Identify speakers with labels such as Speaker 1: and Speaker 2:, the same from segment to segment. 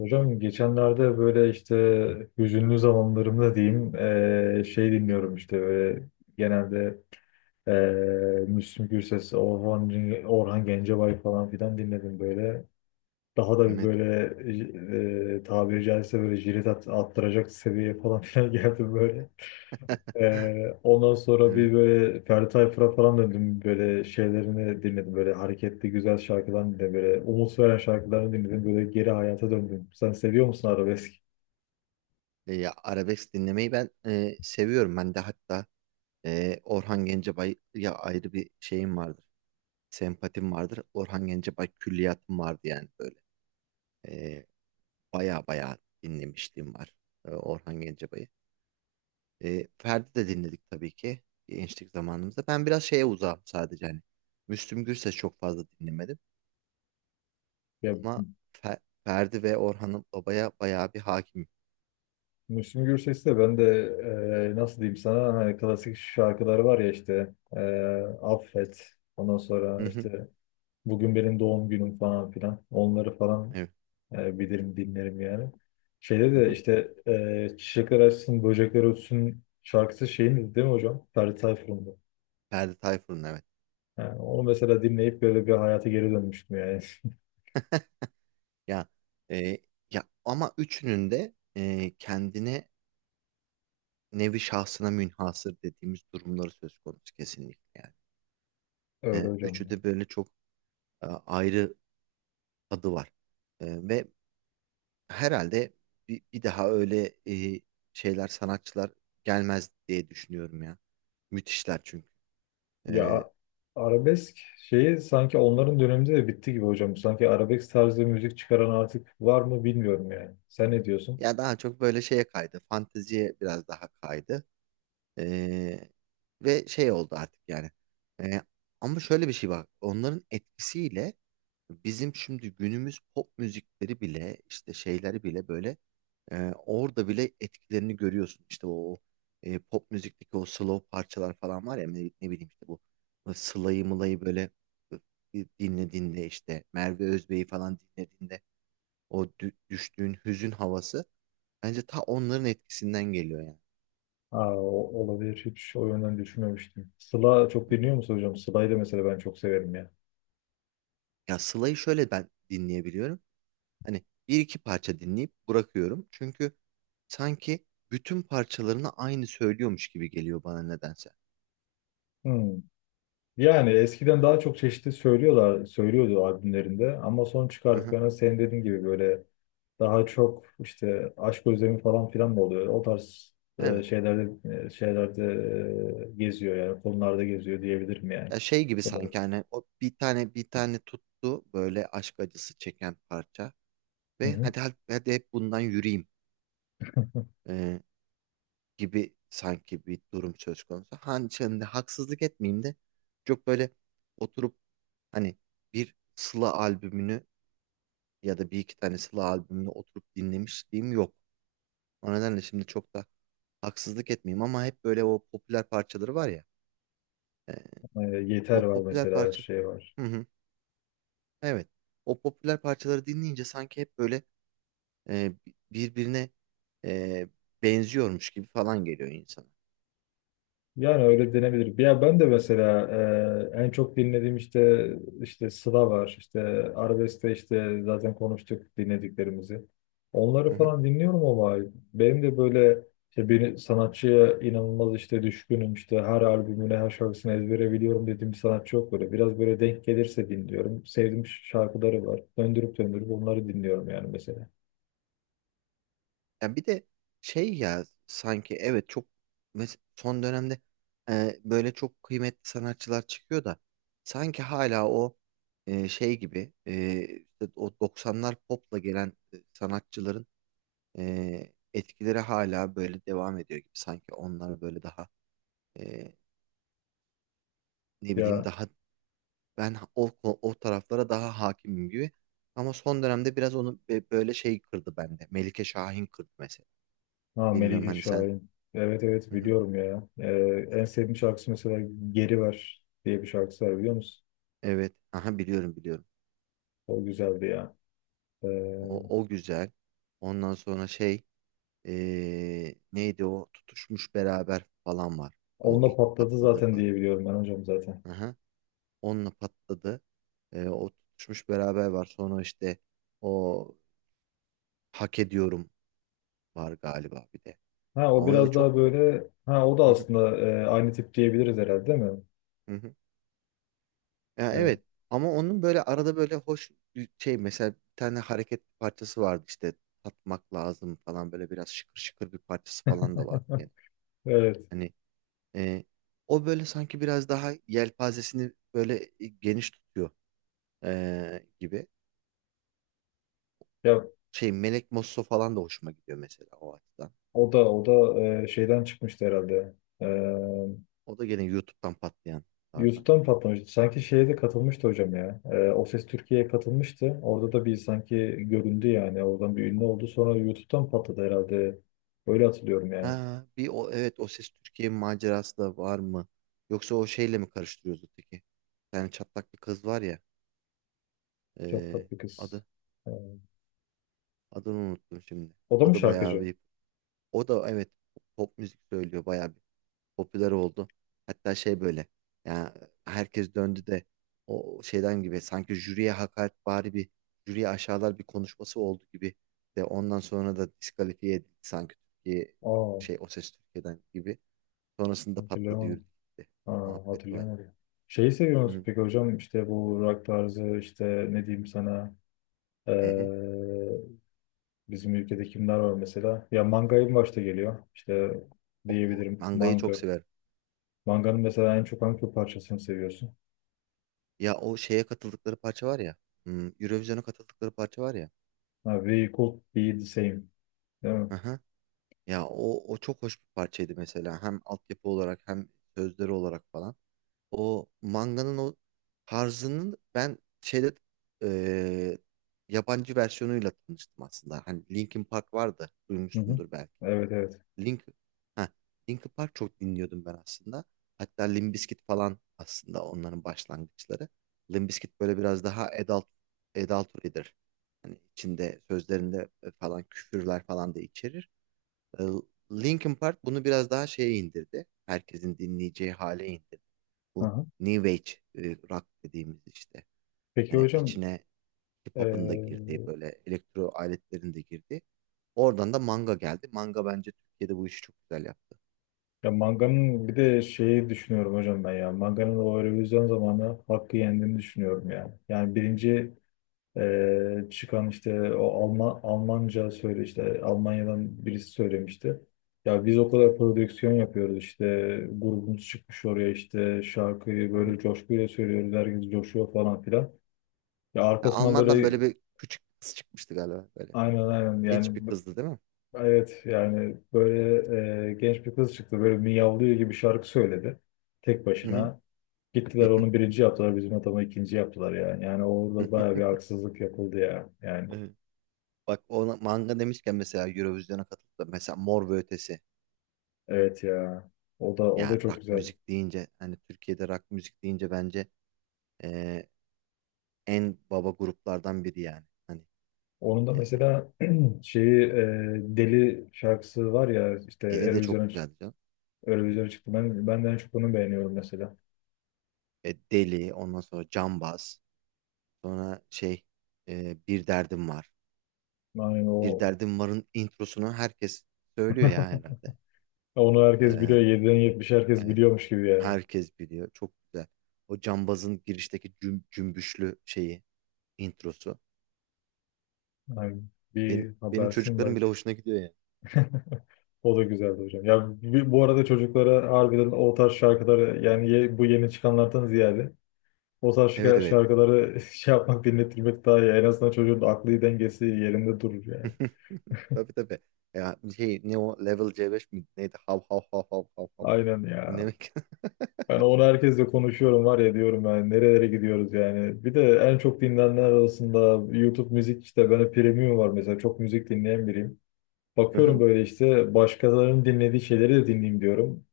Speaker 1: Hocam geçenlerde böyle işte hüzünlü zamanlarımda diyeyim dinliyorum işte böyle genelde Müslüm Gürses, Orhan Gencebay falan filan dinledim böyle. Daha da bir
Speaker 2: Evet.
Speaker 1: böyle tabiri caizse böyle attıracak seviyeye falan filan geldim böyle. Ondan sonra bir
Speaker 2: Evet.
Speaker 1: böyle Ferdi Tayfur'a falan döndüm, böyle şeylerini dinledim, böyle hareketli güzel şarkılarını dinledim, böyle umut veren şarkılarını dinledim, böyle geri hayata döndüm. Sen seviyor musun arabesk?
Speaker 2: Ya arabesk dinlemeyi ben seviyorum. Ben de hatta Orhan Gencebay'a ayrı bir şeyim vardır. Sempatim vardır. Orhan Gencebay külliyatım vardı yani böyle. E, baya baya dinlemişliğim var Orhan Gencebay'ı. Ferdi de dinledik tabii ki gençlik zamanımızda. Ben biraz şeye uzağım sadece hani. Müslüm Gürses çok fazla dinlemedim
Speaker 1: Ya
Speaker 2: ama Ferdi ve Orhan Baba'ya baya bir hakim.
Speaker 1: Müslüm Gürses'i de ben de, nasıl diyeyim sana, hani klasik şarkıları var ya, işte Affet, ondan sonra
Speaker 2: Hı hı,
Speaker 1: işte Bugün Benim Doğum Günüm falan filan, onları falan
Speaker 2: evet.
Speaker 1: bilirim, dinlerim yani. Şeyde
Speaker 2: Hı
Speaker 1: de
Speaker 2: hı.
Speaker 1: işte Çiçekler Açsın Böcekler Ötsün şarkısı şeyin, değil mi hocam? Ferdi Tayfur'un da.
Speaker 2: Ferdi Tayfur'un, evet.
Speaker 1: Yani onu mesela dinleyip böyle bir hayata geri dönmüştüm yani.
Speaker 2: Ya e, ya ama üçünün de kendine nevi şahsına münhasır dediğimiz durumları söz konusu kesinlikle yani.
Speaker 1: Öyle hocam.
Speaker 2: Üçü de böyle çok ayrı tadı var. Ve herhalde bir daha öyle şeyler sanatçılar gelmez diye düşünüyorum ya. Müthişler çünkü.
Speaker 1: Ya
Speaker 2: E,
Speaker 1: a- arabesk şeyi sanki onların döneminde de bitti gibi hocam. Sanki arabesk tarzı müzik çıkaran artık var mı bilmiyorum yani. Sen ne diyorsun?
Speaker 2: ya daha çok böyle şeye kaydı. Fanteziye biraz daha kaydı. E, ve şey oldu artık yani. E, Ama şöyle bir şey var. Onların etkisiyle bizim şimdi günümüz pop müzikleri bile işte şeyleri bile böyle orada bile etkilerini görüyorsun. İşte o pop müzikteki o slow parçalar falan var ya ne bileyim işte bu Sıla'yı Mıla'yı böyle dinlediğinde işte Merve Özbey'i falan dinlediğinde o düştüğün hüzün havası bence ta onların etkisinden geliyor yani.
Speaker 1: Aa, olabilir. Hiç o yönden düşünmemiştim. Sıla çok
Speaker 2: Hı hı.
Speaker 1: dinliyor musun hocam? Sıla'yı da mesela ben çok severim ya.
Speaker 2: Ya Sıla'yı şöyle ben dinleyebiliyorum. Hani bir iki parça dinleyip bırakıyorum. Çünkü sanki bütün parçalarını aynı söylüyormuş gibi geliyor bana nedense.
Speaker 1: Hmm. Yani eskiden daha çok çeşitli söylüyordu albümlerinde, ama son
Speaker 2: Hı hı.
Speaker 1: çıkardıklarına senin dediğin gibi böyle daha çok işte aşk özlemi falan filan mı oluyor? O tarz
Speaker 2: Evet.
Speaker 1: şeylerde geziyor, yani konularda geziyor diyebilirim yani.
Speaker 2: Ya şey gibi
Speaker 1: Doğru.
Speaker 2: sanki hani o bir tane tuttu böyle aşk acısı çeken parça
Speaker 1: Hı
Speaker 2: ve
Speaker 1: hı.
Speaker 2: hadi hep bundan yürüyeyim e, gibi sanki bir durum söz konusu. Hani şimdi haksızlık etmeyeyim de çok böyle oturup hani bir Sıla albümünü ya da bir iki tane Sıla albümünü oturup dinlemişliğim yok. O nedenle şimdi çok da haksızlık etmeyeyim ama hep böyle o popüler parçaları var ya.
Speaker 1: E, Yeter
Speaker 2: O
Speaker 1: var
Speaker 2: popüler
Speaker 1: mesela,
Speaker 2: parça.
Speaker 1: şey var.
Speaker 2: Hı hı. Evet. O popüler parçaları dinleyince sanki hep böyle e, birbirine e, benziyormuş gibi falan geliyor insana.
Speaker 1: Yani öyle denebilir. Ya ben de mesela en çok dinlediğim işte Sıla var. İşte Arabesk'te işte zaten konuştuk dinlediklerimizi. Onları
Speaker 2: Hı hı.
Speaker 1: falan dinliyorum ama benim de böyle işte bir sanatçıya inanılmaz işte düşkünüm, işte her albümüne, her şarkısını ezbere biliyorum dediğim bir sanatçı yok böyle. Biraz böyle denk gelirse dinliyorum. Sevdiğim şarkıları var. Döndürüp döndürüp onları dinliyorum yani mesela.
Speaker 2: Ya bir de şey ya sanki evet çok son dönemde böyle çok kıymetli sanatçılar çıkıyor da sanki hala o şey gibi işte o doksanlar popla gelen sanatçıların etkileri hala böyle devam ediyor gibi sanki onlar böyle daha e, ne bileyim
Speaker 1: Ya
Speaker 2: daha ben o taraflara daha hakimim gibi ama son dönemde biraz onu böyle şey kırdı bende, Melike Şahin kırdı mesela.
Speaker 1: Ha,
Speaker 2: Bilmiyorum
Speaker 1: Melike
Speaker 2: hani sen.
Speaker 1: Şahin. Evet evet, biliyorum ya. En sevdiğim şarkısı mesela Geri Ver diye bir şarkısı var, biliyor musun?
Speaker 2: Evet. Aha, biliyorum biliyorum.
Speaker 1: O güzeldi ya. Ee,
Speaker 2: O, o güzel. Ondan sonra şey, neydi o? Tutuşmuş beraber falan var. O
Speaker 1: Onunla
Speaker 2: ilk
Speaker 1: patladı
Speaker 2: patladığı
Speaker 1: zaten
Speaker 2: parça.
Speaker 1: diye biliyorum ben hocam zaten.
Speaker 2: Aha. Onunla patladı. O tutuşmuş beraber var. Sonra işte o hak ediyorum var galiba bir de.
Speaker 1: Ha o
Speaker 2: Ama öyle
Speaker 1: biraz
Speaker 2: çok.
Speaker 1: daha böyle, ha o da
Speaker 2: Hı hı,
Speaker 1: aslında aynı tip diyebiliriz herhalde, değil mi?
Speaker 2: hı hı. Ya,
Speaker 1: Ee,
Speaker 2: evet. Ama onun böyle arada böyle hoş bir şey, mesela bir tane hareket parçası vardı işte tatmak lazım falan, böyle biraz şıkır şıkır bir parçası falan da vardı. Yani.
Speaker 1: evet.
Speaker 2: Hani. Ee, O böyle sanki biraz daha yelpazesini böyle geniş tutuyor gibi.
Speaker 1: Ya
Speaker 2: Şey Melek Mosso falan da hoşuma gidiyor mesela o açıdan.
Speaker 1: o da şeyden çıkmıştı herhalde. Ee,
Speaker 2: O da gene YouTube'dan patlayanlardan.
Speaker 1: YouTube'da mı patlamıştı? Sanki şeye de katılmıştı hocam ya. O Ses Türkiye'ye katılmıştı. Orada da bir sanki göründü yani. Oradan bir ünlü oldu. Sonra YouTube'dan patladı herhalde. Öyle hatırlıyorum yani.
Speaker 2: Ha, bir o evet O Ses Türkiye macerası da var mı? Yoksa o şeyle mi karıştırıyoruz öteki? Yani çatlak bir kız var ya.
Speaker 1: Çok
Speaker 2: Ee,
Speaker 1: tatlı kız.
Speaker 2: adı
Speaker 1: Ee,
Speaker 2: adını unuttum şimdi.
Speaker 1: O da
Speaker 2: O
Speaker 1: mı
Speaker 2: da bayağı
Speaker 1: şarkıcı?
Speaker 2: bir, o da evet pop müzik söylüyor, bayağı popüler oldu. Hatta şey böyle, ya herkes döndü de o şeyden gibi, sanki jüriye hakaret bari bir jüriye aşağılar bir konuşması oldu gibi de ondan sonra da diskalifiye edildi sanki Türkiye şey
Speaker 1: Aa,
Speaker 2: O Ses Türkiye'den gibi. Sonrasında patladı, yürüdü
Speaker 1: hatırlayamadım.
Speaker 2: gitti.
Speaker 1: Aa,
Speaker 2: Muhabbeti var.
Speaker 1: hatırlayamadım. Şeyi seviyor musun
Speaker 2: Hı
Speaker 1: peki hocam? İşte bu rock tarzı, işte ne diyeyim sana, ee,
Speaker 2: hı hı.
Speaker 1: bizim ülkede kimler var mesela? Ya Manga'yı başta geliyor. İşte
Speaker 2: O
Speaker 1: diyebilirim
Speaker 2: mangayı çok
Speaker 1: Manga.
Speaker 2: severim.
Speaker 1: Manga'nın mesela en çok hangi parçasını seviyorsun?
Speaker 2: Ya o şeye katıldıkları parça var ya. Eurovision'a katıldıkları parça var ya.
Speaker 1: Ha, We Could Be The Same. Değil mi?
Speaker 2: Hı hı. Ya o, o çok hoş bir parçaydı mesela. Hem altyapı olarak hem sözleri olarak falan. O manganın o tarzının ben şeyde, eee, yabancı versiyonuyla tanıştım aslında. Hani Linkin Park vardı.
Speaker 1: Hı hı.
Speaker 2: Duymuşsundur belki.
Speaker 1: Evet evet.
Speaker 2: Link ha Linkin Park çok dinliyordum ben aslında. Hatta Limp Bizkit falan aslında onların başlangıçları. Limp Bizkit böyle biraz daha adultery'dir. Hani içinde sözlerinde falan küfürler falan da içerir. Ee, Linkin Park bunu biraz daha şeye indirdi. Herkesin dinleyeceği hale indirdi bu
Speaker 1: Hı.
Speaker 2: New Age e, rock dediğimiz işte.
Speaker 1: Peki
Speaker 2: Yani
Speaker 1: hocam,
Speaker 2: içine hip-hop'un da
Speaker 1: eee,
Speaker 2: girdiği böyle elektro aletlerin de girdiği. Oradan da manga geldi. Manga bence Türkiye'de bu işi çok güzel yaptı.
Speaker 1: ya Manga'nın bir de şeyi düşünüyorum hocam ben ya. Manga'nın o revizyon zamanı hakkı yendiğini düşünüyorum yani. Yani birinci çıkan işte o Almanca söyle, işte Almanya'dan birisi söylemişti. Ya biz o kadar prodüksiyon yapıyoruz, işte grubumuz çıkmış oraya, işte şarkıyı
Speaker 2: Hı hı.
Speaker 1: böyle coşkuyla söylüyoruz, herkes coşuyor falan filan. Ya
Speaker 2: Ya
Speaker 1: arkasından
Speaker 2: Alman'dan böyle
Speaker 1: böyle
Speaker 2: bir küçük kız çıkmıştı galiba böyle.
Speaker 1: aynen aynen
Speaker 2: Genç bir
Speaker 1: yani,
Speaker 2: kızdı, değil mi?
Speaker 1: evet yani böyle genç bir kız çıktı, böyle miyavlıyor gibi şarkı söyledi tek
Speaker 2: Hı hı.
Speaker 1: başına. Gittiler onu birinci yaptılar, bizim adamı ikinci yaptılar yani. Yani orada baya bir haksızlık yapıldı ya. Yani
Speaker 2: Evet. Bak ona manga demişken mesela Eurovision'a katılıp da mesela Mor ve Ötesi.
Speaker 1: evet ya, o da
Speaker 2: Ya
Speaker 1: çok
Speaker 2: rock
Speaker 1: güzel.
Speaker 2: müzik deyince hani Türkiye'de rock müzik deyince bence e, en baba gruplardan biri yani. Hani
Speaker 1: Onun da
Speaker 2: e,
Speaker 1: mesela şeyi, Deli şarkısı var ya, işte
Speaker 2: eli de çok güzeldi canım.
Speaker 1: Eurovision'a çıktı. Ben de en çok onu beğeniyorum mesela.
Speaker 2: Deli, ondan sonra cambaz, sonra şey bir derdim var.
Speaker 1: Yani
Speaker 2: Bir
Speaker 1: o
Speaker 2: derdim varın introsunu herkes söylüyor ya herhalde.
Speaker 1: onu herkes biliyor.
Speaker 2: E,
Speaker 1: 7'den 70 herkes
Speaker 2: yani
Speaker 1: biliyormuş gibi yani.
Speaker 2: herkes biliyor. Çok güzel. O cambazın girişteki cümbüşlü şeyi, introsu.
Speaker 1: Aynen. Bir
Speaker 2: Benim
Speaker 1: habersin
Speaker 2: çocuklarım bile
Speaker 1: belki.
Speaker 2: hoşuna gidiyor ya.
Speaker 1: O da güzeldi hocam. Ya bu arada çocuklara harbiden o tarz şarkıları, yani bu yeni çıkanlardan ziyade o tarz
Speaker 2: Evet evet.
Speaker 1: şarkıları şey yapmak, dinletilmek daha iyi. En azından çocuğun aklı dengesi yerinde durur yani.
Speaker 2: Tabii tabii. Ya şey ne o Level C5 mi? Neydi? Hav hav hav hav hav hav.
Speaker 1: Aynen ya.
Speaker 2: Dinlemek.
Speaker 1: Ben onu herkesle konuşuyorum var ya, diyorum yani nerelere gidiyoruz yani. Bir de en çok dinlenenler arasında YouTube müzik, işte ben premium var mesela, çok müzik dinleyen biriyim.
Speaker 2: Hı
Speaker 1: Bakıyorum
Speaker 2: hı.
Speaker 1: böyle işte başkalarının dinlediği şeyleri de dinleyeyim diyorum.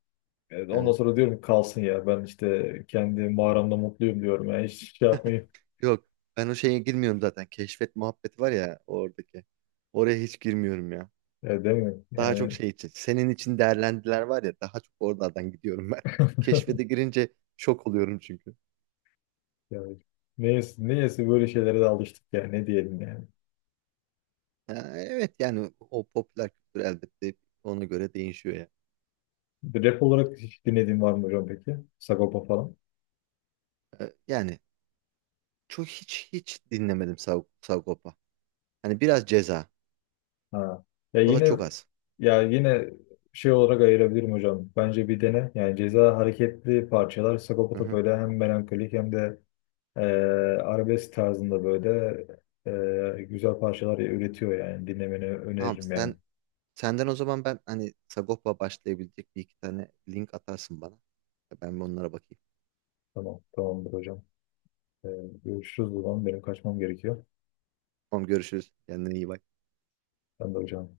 Speaker 1: Evet, ondan
Speaker 2: Evet.
Speaker 1: sonra diyorum ki kalsın ya, ben işte kendi mağaramda mutluyum diyorum. Yani hiç şey yapmayayım.
Speaker 2: Yok, ben o şeye girmiyorum zaten. Keşfet muhabbeti var ya oradaki. Oraya hiç girmiyorum ya.
Speaker 1: Ya, değil mi?
Speaker 2: Daha çok
Speaker 1: Yani,
Speaker 2: şey için, senin için değerlendiler var ya, daha çok oralardan gidiyorum ben. Keşfete girince şok oluyorum çünkü.
Speaker 1: yani neyse böyle şeylere de alıştık ya, ne diyelim yani.
Speaker 2: Ha, evet, yani o popüler kültür elbette ona göre değişiyor ya.
Speaker 1: Rap olarak hiç dinlediğin var mı hocam peki? Sagopa falan.
Speaker 2: Yani çok hiç hiç dinlemedim Sagop'a. Hani biraz ceza.
Speaker 1: Ha. Ya
Speaker 2: O da
Speaker 1: yine
Speaker 2: çok az.
Speaker 1: ya yine şey olarak ayırabilirim hocam. Bence bir dene. Yani Ceza hareketli parçalar. Sagopa
Speaker 2: Hı
Speaker 1: da
Speaker 2: hı.
Speaker 1: böyle hem melankolik hem de eee arabesk tarzında böyle güzel parçalar üretiyor yani. Dinlemeni
Speaker 2: Tamam,
Speaker 1: öneririm yani.
Speaker 2: senden o zaman ben hani Sagop'a başlayabilecek bir iki tane link atarsın bana. Ben bir onlara bakayım.
Speaker 1: Tamam, tamamdır hocam. Ee, görüşürüz o zaman. Benim kaçmam gerekiyor.
Speaker 2: Tamam, görüşürüz. Kendine iyi bak.
Speaker 1: Ben de hocam